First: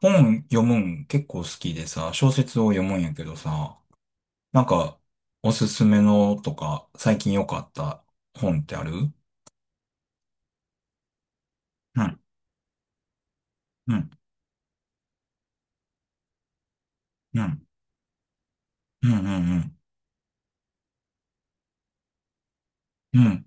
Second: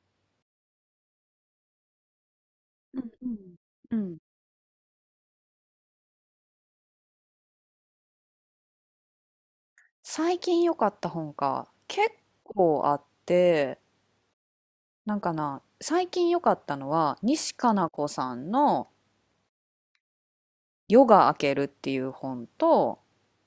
本読むん結構好きでさ、小説を読むうんやけんどさ、うん、うん。なんか、おすすめのとか、最近良かった本ってある？うん、最近良かった本か、結構あって、うん、なんかな、最近良かったのはう西ん、加奈子さんのうん、うん、うん、「夜が明ける」っていう本と、うん、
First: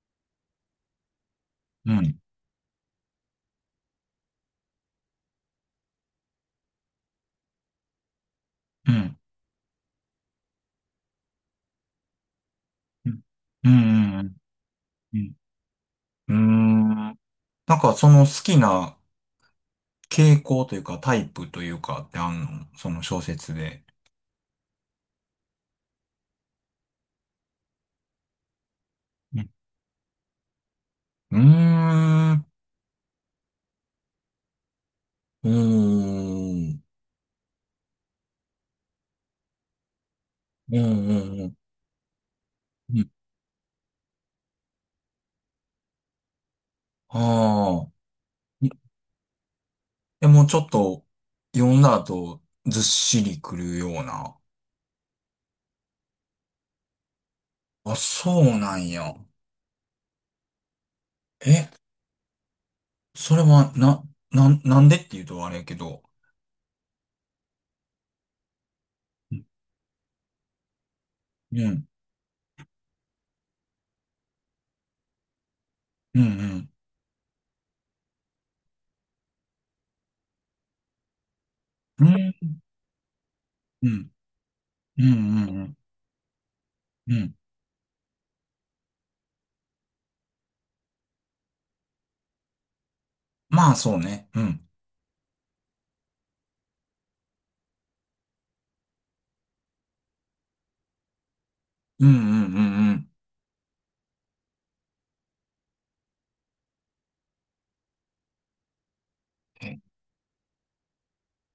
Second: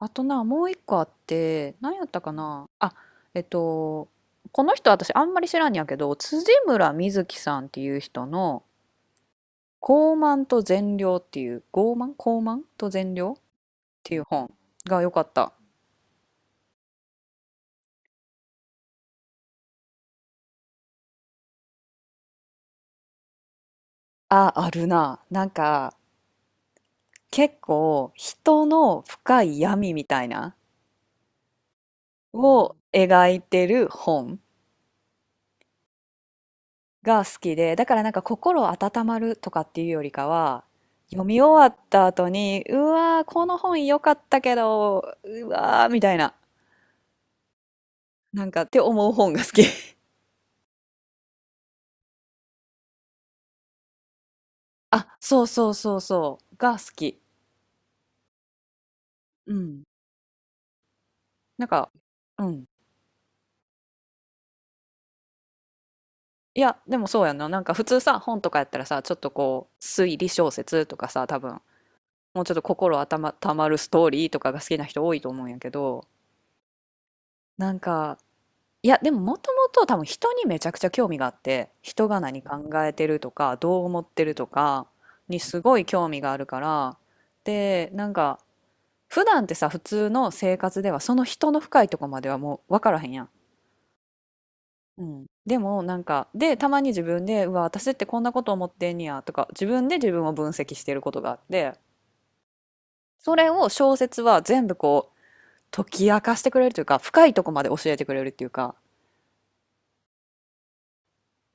あとな、もう一個あってう何やっん、たかなあ。えっとこの人私あんまり知らんやけど辻村瑞月さんっていう人のうん、うん、「傲慢と善良」っていう「傲慢と善良」っうていん、ううん、本が良うかっん。た。うーん、なんかその好きな傾向というか、タイプというかってあんの、その小説で。あ、あるな。なんか結構人のう深ん。い闇みたいなうーん。を描いてる本おーん。が好きで、だからなんか心温まるとかっていうよりかは、うん、う読ん、みうん、終わった後に、ううん。わー、この本良かったけど、うわー、みたいな、ああ。なんかって思う本が好き。や、もうちょっと読んだ後、ずっしりくるような。あ、そうそうそうそう、が好き。あ、そうなんや。うん。なえ、んか、うん。それは、なんでっていうとあれやけど。いや、でもそうやんな。なんか普通さ、本とかやったらさ、ちょっとうん。こう、推理小説とかさ、多分うん、もうちょっと心温ま、たまるストーリーとかが好きな人多いと思うんやけど、うん、なんか、いや、でももともと多分人にめちゃくちゃ興味があって、うん、人がう何ん、考えてるとか、どうう思っん、てるとかうにん、すうん、ごい興味があるから、うん。で、なんか、普段ってさ、普通の生活ではその人の深いとこまではもう分からへんやん。まあ、そうね。うん、うん、でもなんかでたまに自分で「うわ私ってこんなこと思ってんねや」とか自分で自分を分析してることがあって、うん、うん、うん、うん。それを小説は全部こう解き明かしてくれるというか、深いとこまで教えてくれるっていうか、っえ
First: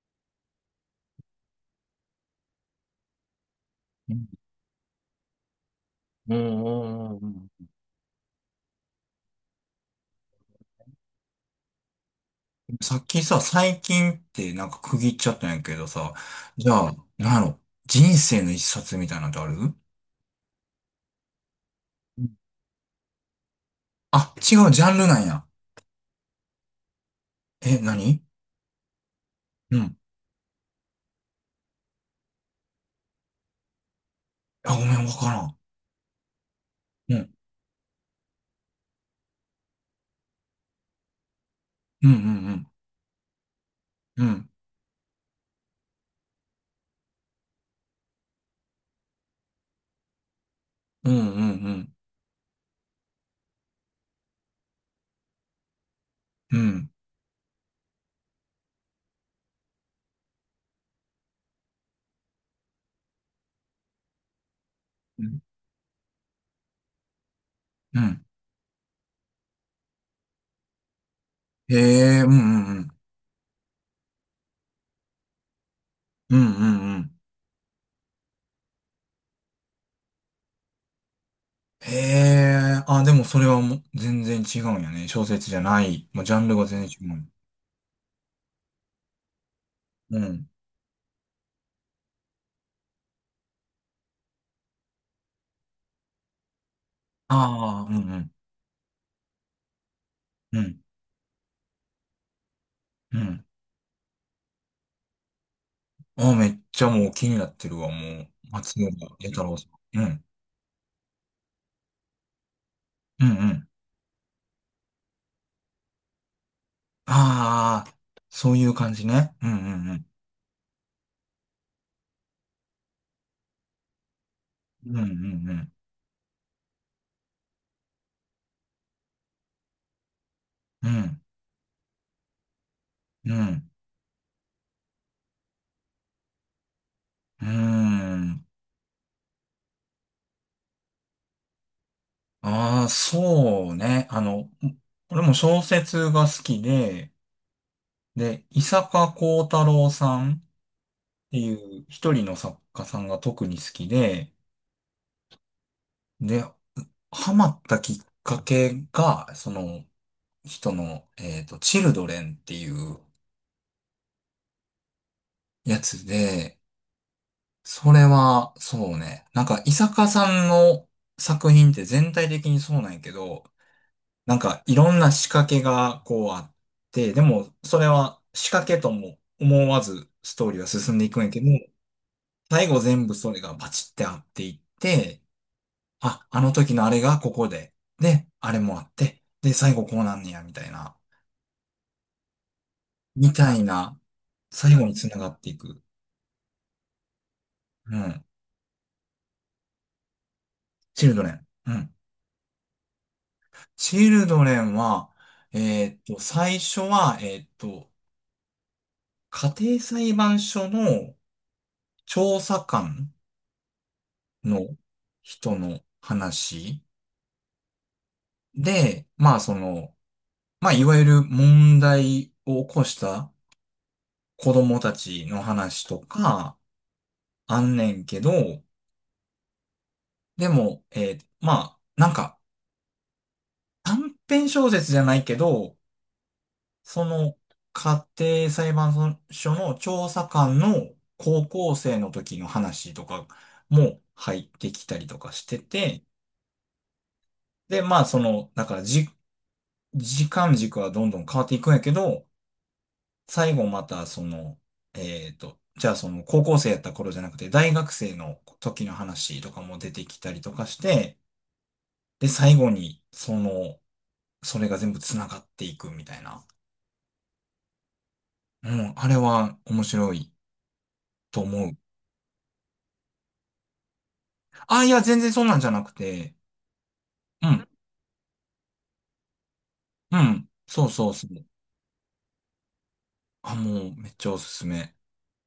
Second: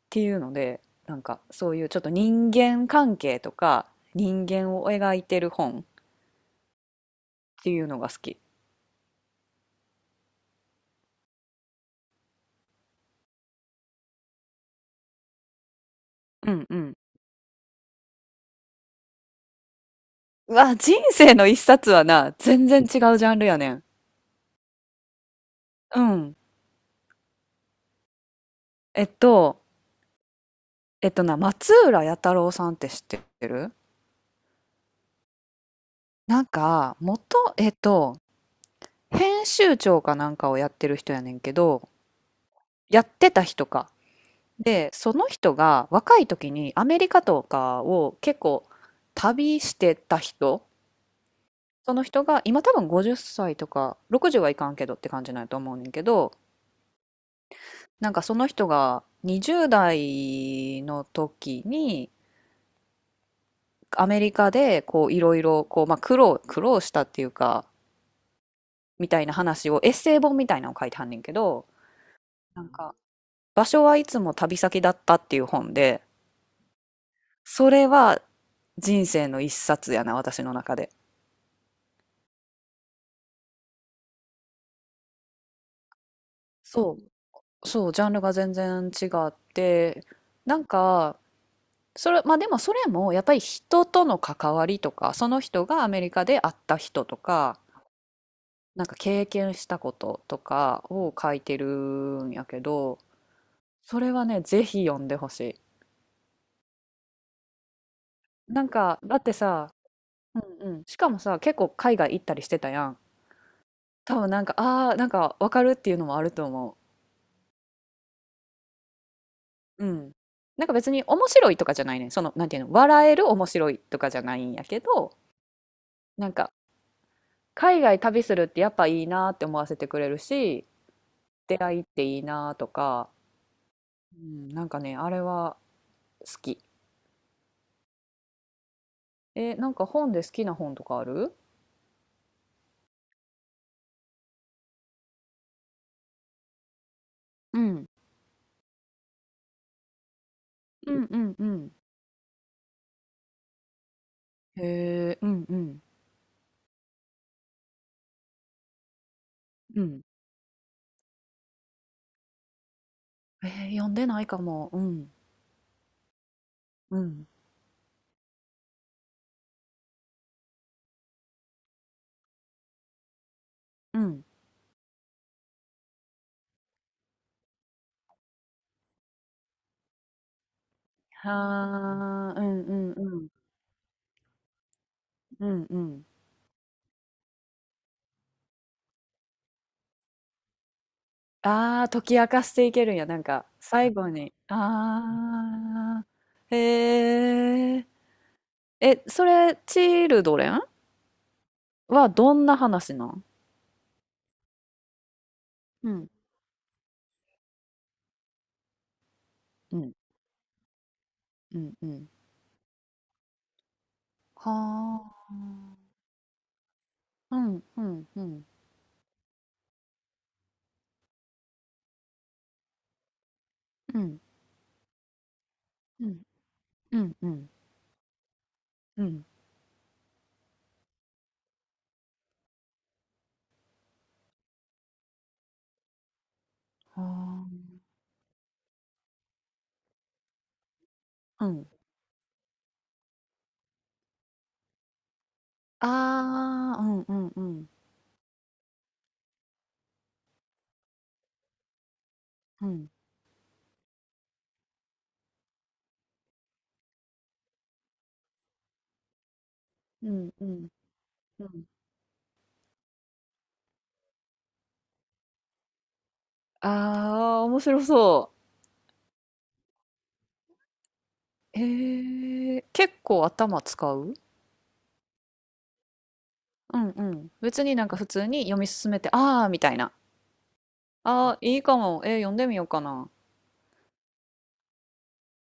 ていうので、なんかそういうちょっと人間関係とか、うん、人間を描いてる本っうん、うん、うん。ていうのが好き。さっきさ、最近ってなんか区切っちゃったんやけどさ、うんじうゃあ、ん。なんやろ、人生の一冊みたいなのってある？うわ、人生の一冊はうん。な、全然違うジャンルやねん。あ、違う、ジャンルなんや。うん。え、何？えっと、うん。えっとな、松浦弥太郎さんって知ってる。あ、ごめん、わからん。なんか、うん。元、えっと、編集長かなんかをやってる人やねんけど、うん、うん、うん。やってた人か。うん、で、その人が若い時にアメリカとかを結構旅してた人、うん、うん、うん。その人が今多分50歳とか60はいかんけどって感じなんやと思うねんけど、うなんかその人が20代の時にアメリカでこういろん、いろこう、まあ、苦労したっていうか、うん。みたいな話をエッセイ本みたいなのを書いてはんねんけど、へえ、うん、うなんん、うん。か場所はいつも旅先だったっていう本で、うん、うん、うん。それは人生の一冊やな、私の中で。へえ、あ、でもそれはもう全然違うんやね。小説じゃない。もうジャンルが全そ然違う。う、そう、ジャンルが全然違って、うん。なんか、それ、まあでもそれもやっぱり人との関わりとか、その人がアメリカで会った人とか、ああ、うん、うん、なんか経験したこととうん、かを書いてるんやけど、うん。それはね、ぜひ読んでほしい。ああ、めっちゃもう気になってるわ、もう。なん松か、岡だっ弥て太郎ささ、ん。うん、うんうん、しかもさ、結構海外行ったりしてたやん。うん、うん。多分なんか、ああ、なんかわかるっていうのもあると思ああ、そういう感じね。うん、うう。うん、うん。ん。なんか別に面白いとかじゃないね。その、なんていうの、笑える面白いとかじゃないんやけうん、うど、ん、なんか海外旅するってやっぱいいなって思わせてくれるし、うん。出会いっていいなとか、うん、うん。うん、なんかねあれは好き。うん。え、なんか本で好きな本とかある？ああ、そうね。あの、俺も小説が好きで、うんで、伊坂幸太郎さんっうんうん。てういん。う一人の作家さんが特に好きで、へえ、うんうんで、ハマったきっかけが、そうのん。人の、チルドレンっていうえー、読んでないかも。うん。やつで、うんそれは、そうね。なんか、伊坂さんの作品って全体的にそうなんやけど、うん。なんかいろんな仕掛けがこうあって、でもそれは仕掛けとも思わずストーリーは進んでいくんやはけど、あ、うん最う後ん全部うん。それがバチってあっていって、うんうん。あ、あの時のあれがここで、で、あれもあって、で、最後こうなんねや、みたいな、ああー、解き明かしていけるんや、なんみか、たい最な、後に。最後につながっていく。ああ、へえ。うん。え、それチルドレンチルドレン。うん。はどんな話なん？チルドレンは、えうん最初は、家う庭ん裁判所のうん。うん。調査官のは人あ。の話うんうんうんで、まあその、まあいわゆる問題を起こしたうん子供たちの話とうんか、うんうんあんねんけど、うん。でも、まあ、なんか短編小説じゃないけど、そのは家庭裁判所の調査官のあ。高うん。校生の時の話とかも入ってきたりとかしてて、ああ、うんうんうんで、まあその、だからじ、時間軸はどんどん変わっていくんやけど、うん最後また、その、じゃあその高校生やった頃じゃなくて、大学生の時の話とかも出てうきんたりうとかんして、うん。で、最後に、その、それが全部繋がっていくみたいな。ああ、面白そうん、あれは面白いとう。思う。へえ、結構頭使う？あ、いや、全然そんなんじゃなくて、うんうん。う別ん、になんか普通に読み進めて、ああ、みたいな。うん、そうそうそああ、う。いいかも。えー、読んでみようかな。あ、もうめっちゃおすすめ。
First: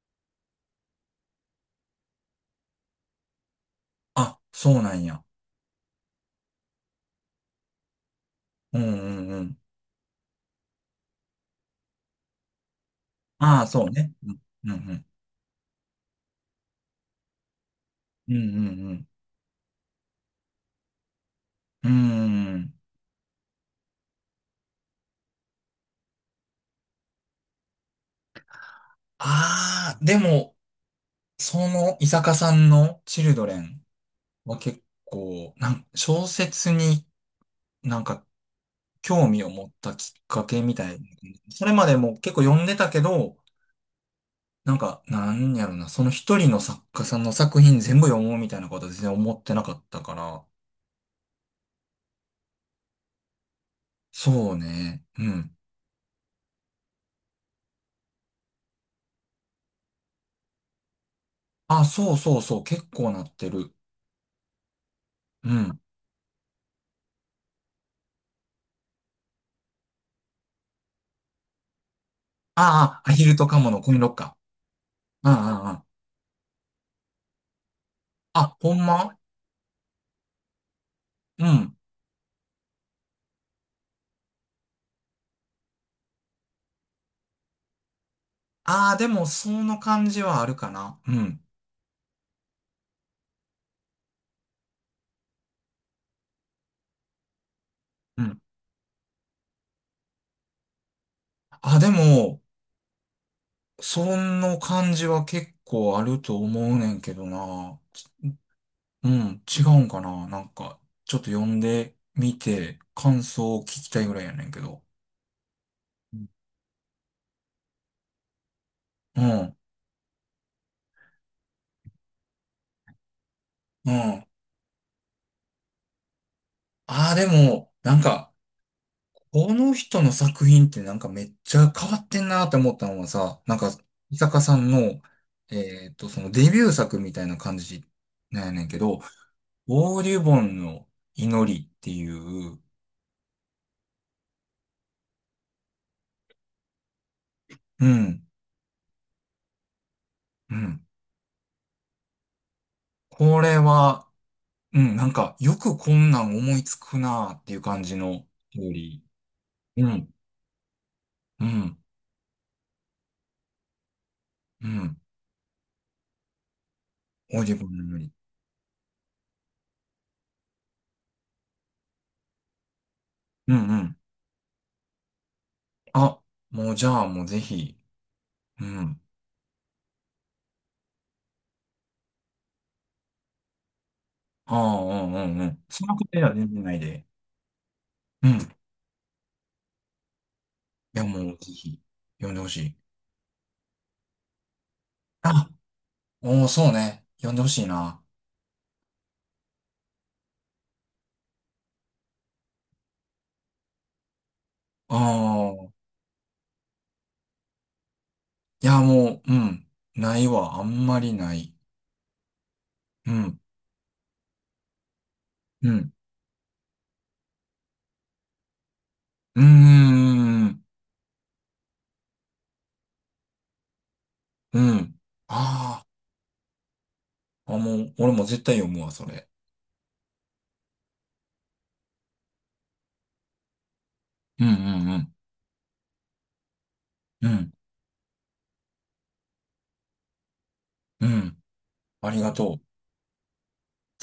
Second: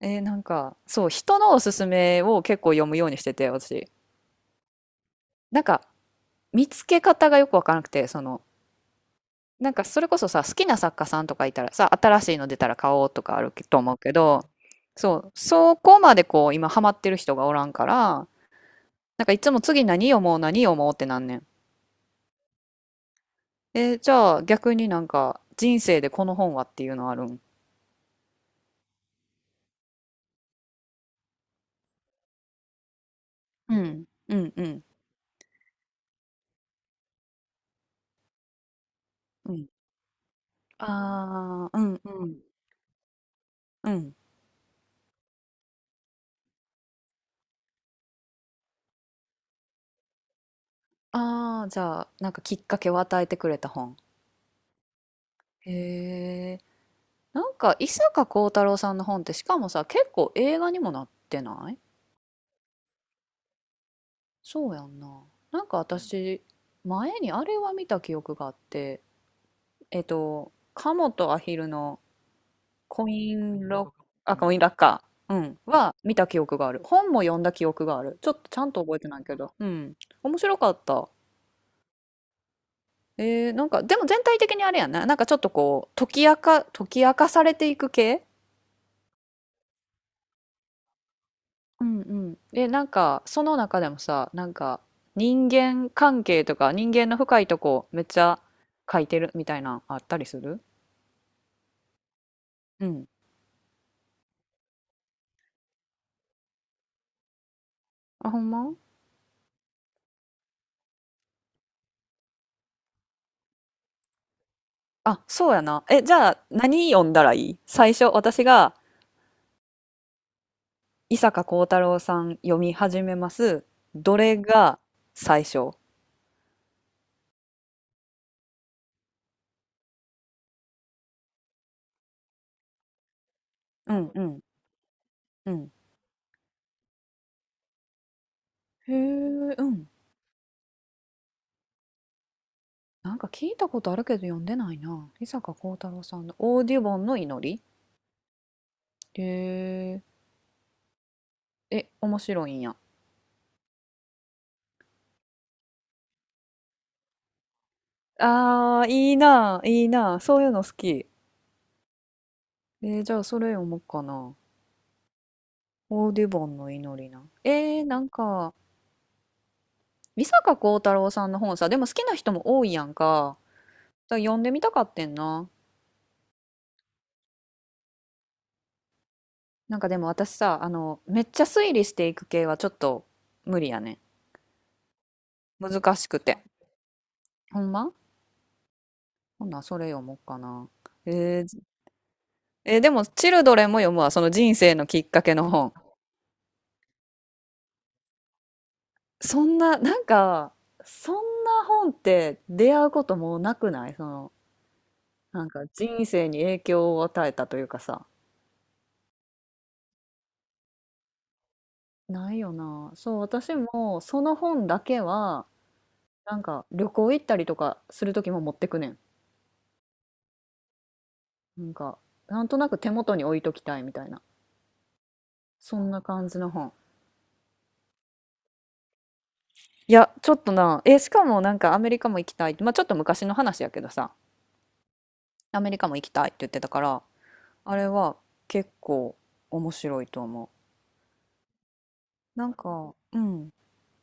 えー、なんか、そう、人のおすすめを結構読むようにしてて、私。あ、そうなんや。なんか見つけ方がよくわからなくて、その、うん、うん、うん。なんかそれこそさ、好きな作家さんとかいたらさ、新しいの出たら買おうとかあるああ、とそう思うけね。うん、ど、うん、うん。そう、そこまでこう、今ハマってる人がおらんから、うん、うん、なんかいつも次何読もう何読もうってなんねん。うん。うーん。えー、じゃあ逆になんか人生でこの本はっていうのあるん？ああ、でも、その伊坂さんのチルドレうンん、うん、はう結ん、構、小説に、なんか興味をう持ん。ったきっかけみたいな。そあれあ、うまでん、うも結構ん、読んでたけど、うん。なんか、なんやろな、その一人の作家さんの作品全部読もうみたいなことは全然思ってなかったから。ああ、じゃあなんかきっかけを与えてくれた本。そうね。うん。へなんか伊坂幸太郎さんの本ってしかもさ結構映画にもなってない？あ、そうそうそう、結構なってる。そうやんな。うなんかん。私前にあれは見た記憶があって、「鴨モとアヒル」のああ、アヒルとカモのコインロッカコインラッカー。うー、うん、ん、うん、うん。は見た記憶がある。本も読んだ記憶がある。ちょっとあ、ちゃんほんと覚えてま。ないけど、うん、面白かった。うん。えー、なんかでも全体的にあれやな、なんかちょっとこう、解き明かされていく系。ああ、でもその感じはあるかな。うん。うんうん。で、なんか、その中でもさ、なんか、人間関係とか、人間の深いとこ、めっちうゃん。書いてるみたいな、あったりする？あ、でも、うん。その感じは結構あると思うねんけどな。あ、ほんま？うん、違うんかな。なんか、ちょっと読んでみて、感想を聞きたいぐらいやねんけど。あ、そうやな。え、じうん、ゃあ、何読んだらいい最初、私が、うん。伊坂幸太郎さん読み始めます。どれが最初？ああ、でも、なんか、この人の作品ってなんかめっちゃ変わってんなって思ったのはさ、なんか、うん伊う坂んさんの、うん。そのデビュー作みたいな感じなんやねんけへえ、ど、うん。オーデュボンの祈りっていう、なんか聞いたことあるけど読んでないな。伊坂幸太郎さんの「オーディボンの祈り」。うん。へうん。え、え、面白いんや。これは、うん、なんか、よくこんなん思いつくなーっていう感じの料ああ、理。いいな、ういいん、な。そういうの好き。うん、えー、じゃあそれ読もうかな。うん。オーディボンの祈りな。オーディブえルー、の料なん理。か、美坂幸太郎さんの本さ、でも好きな人も多いやんか。うん、うん。だから読んでみたかってんな。あ、もうじゃあもうぜひ。うん。なんかでも私さ、あの、めっちゃ推理していく系はちょっと無理やね。ああ、うん、うん、うん。そ難のくしくらいはて。全然ないで。ほんま、うん。いほんならそれ読もうかな。や、もうえぜー、ひ、呼んでほしい。えーでも、チルドレンも読むわ。その人生のきっかけあ、の本。おー、そうね。呼んでほしいな。そんな、なんか、そんな本って出会うこともなくない？その、あなんかあ、人生に影響を与えたというかさ。いや、もう、うん。ないわ。あんまりない。ないよな。うそう、ん、私もその本だけは、うん。なんか旅行行ったりとかする時も持ってくねん。うーん、なんか、なんとなく手元に置いときたいみたいな。うん。そあんあ。な感じの本。あ、もう、俺も絶対読むわ、それ。いや、ちょっとな、え、しかもなんかアメリカも行きたいって、まあちょっと昔の話やけどさ、うん、うん、うん。アメリカも行きたいって言ってたから、うん、あれは結構面白いと思うん。ありがう。なんとう。か、うん、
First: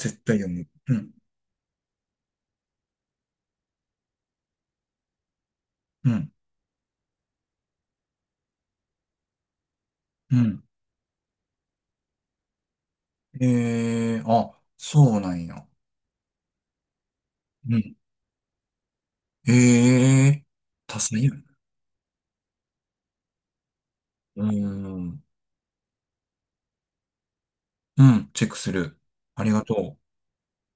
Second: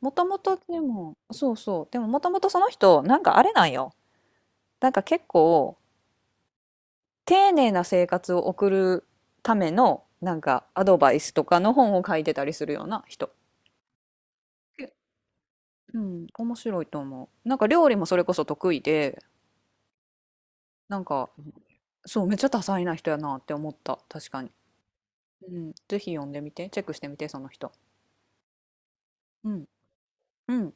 もと対も読とむ。でうん、も、そうそう。でももともとその人、なんかあれなんよ。なんか結構、うん、丁寧な生活を送るための、なうんん。かアドバイスとかの本を書いてたりするような人。えー、あ、え、そうなんや。うん、面白いと思う。なんかう料ん。理もそれこそ得意で、ええー、多なん彩か、やな。そう、めっちゃ多彩な人やなって思った。確うかーに。ん。うん、ぜひ読んでみて、チェックしてみて、その人。うん、チェックする。あうりがん、とう。うん。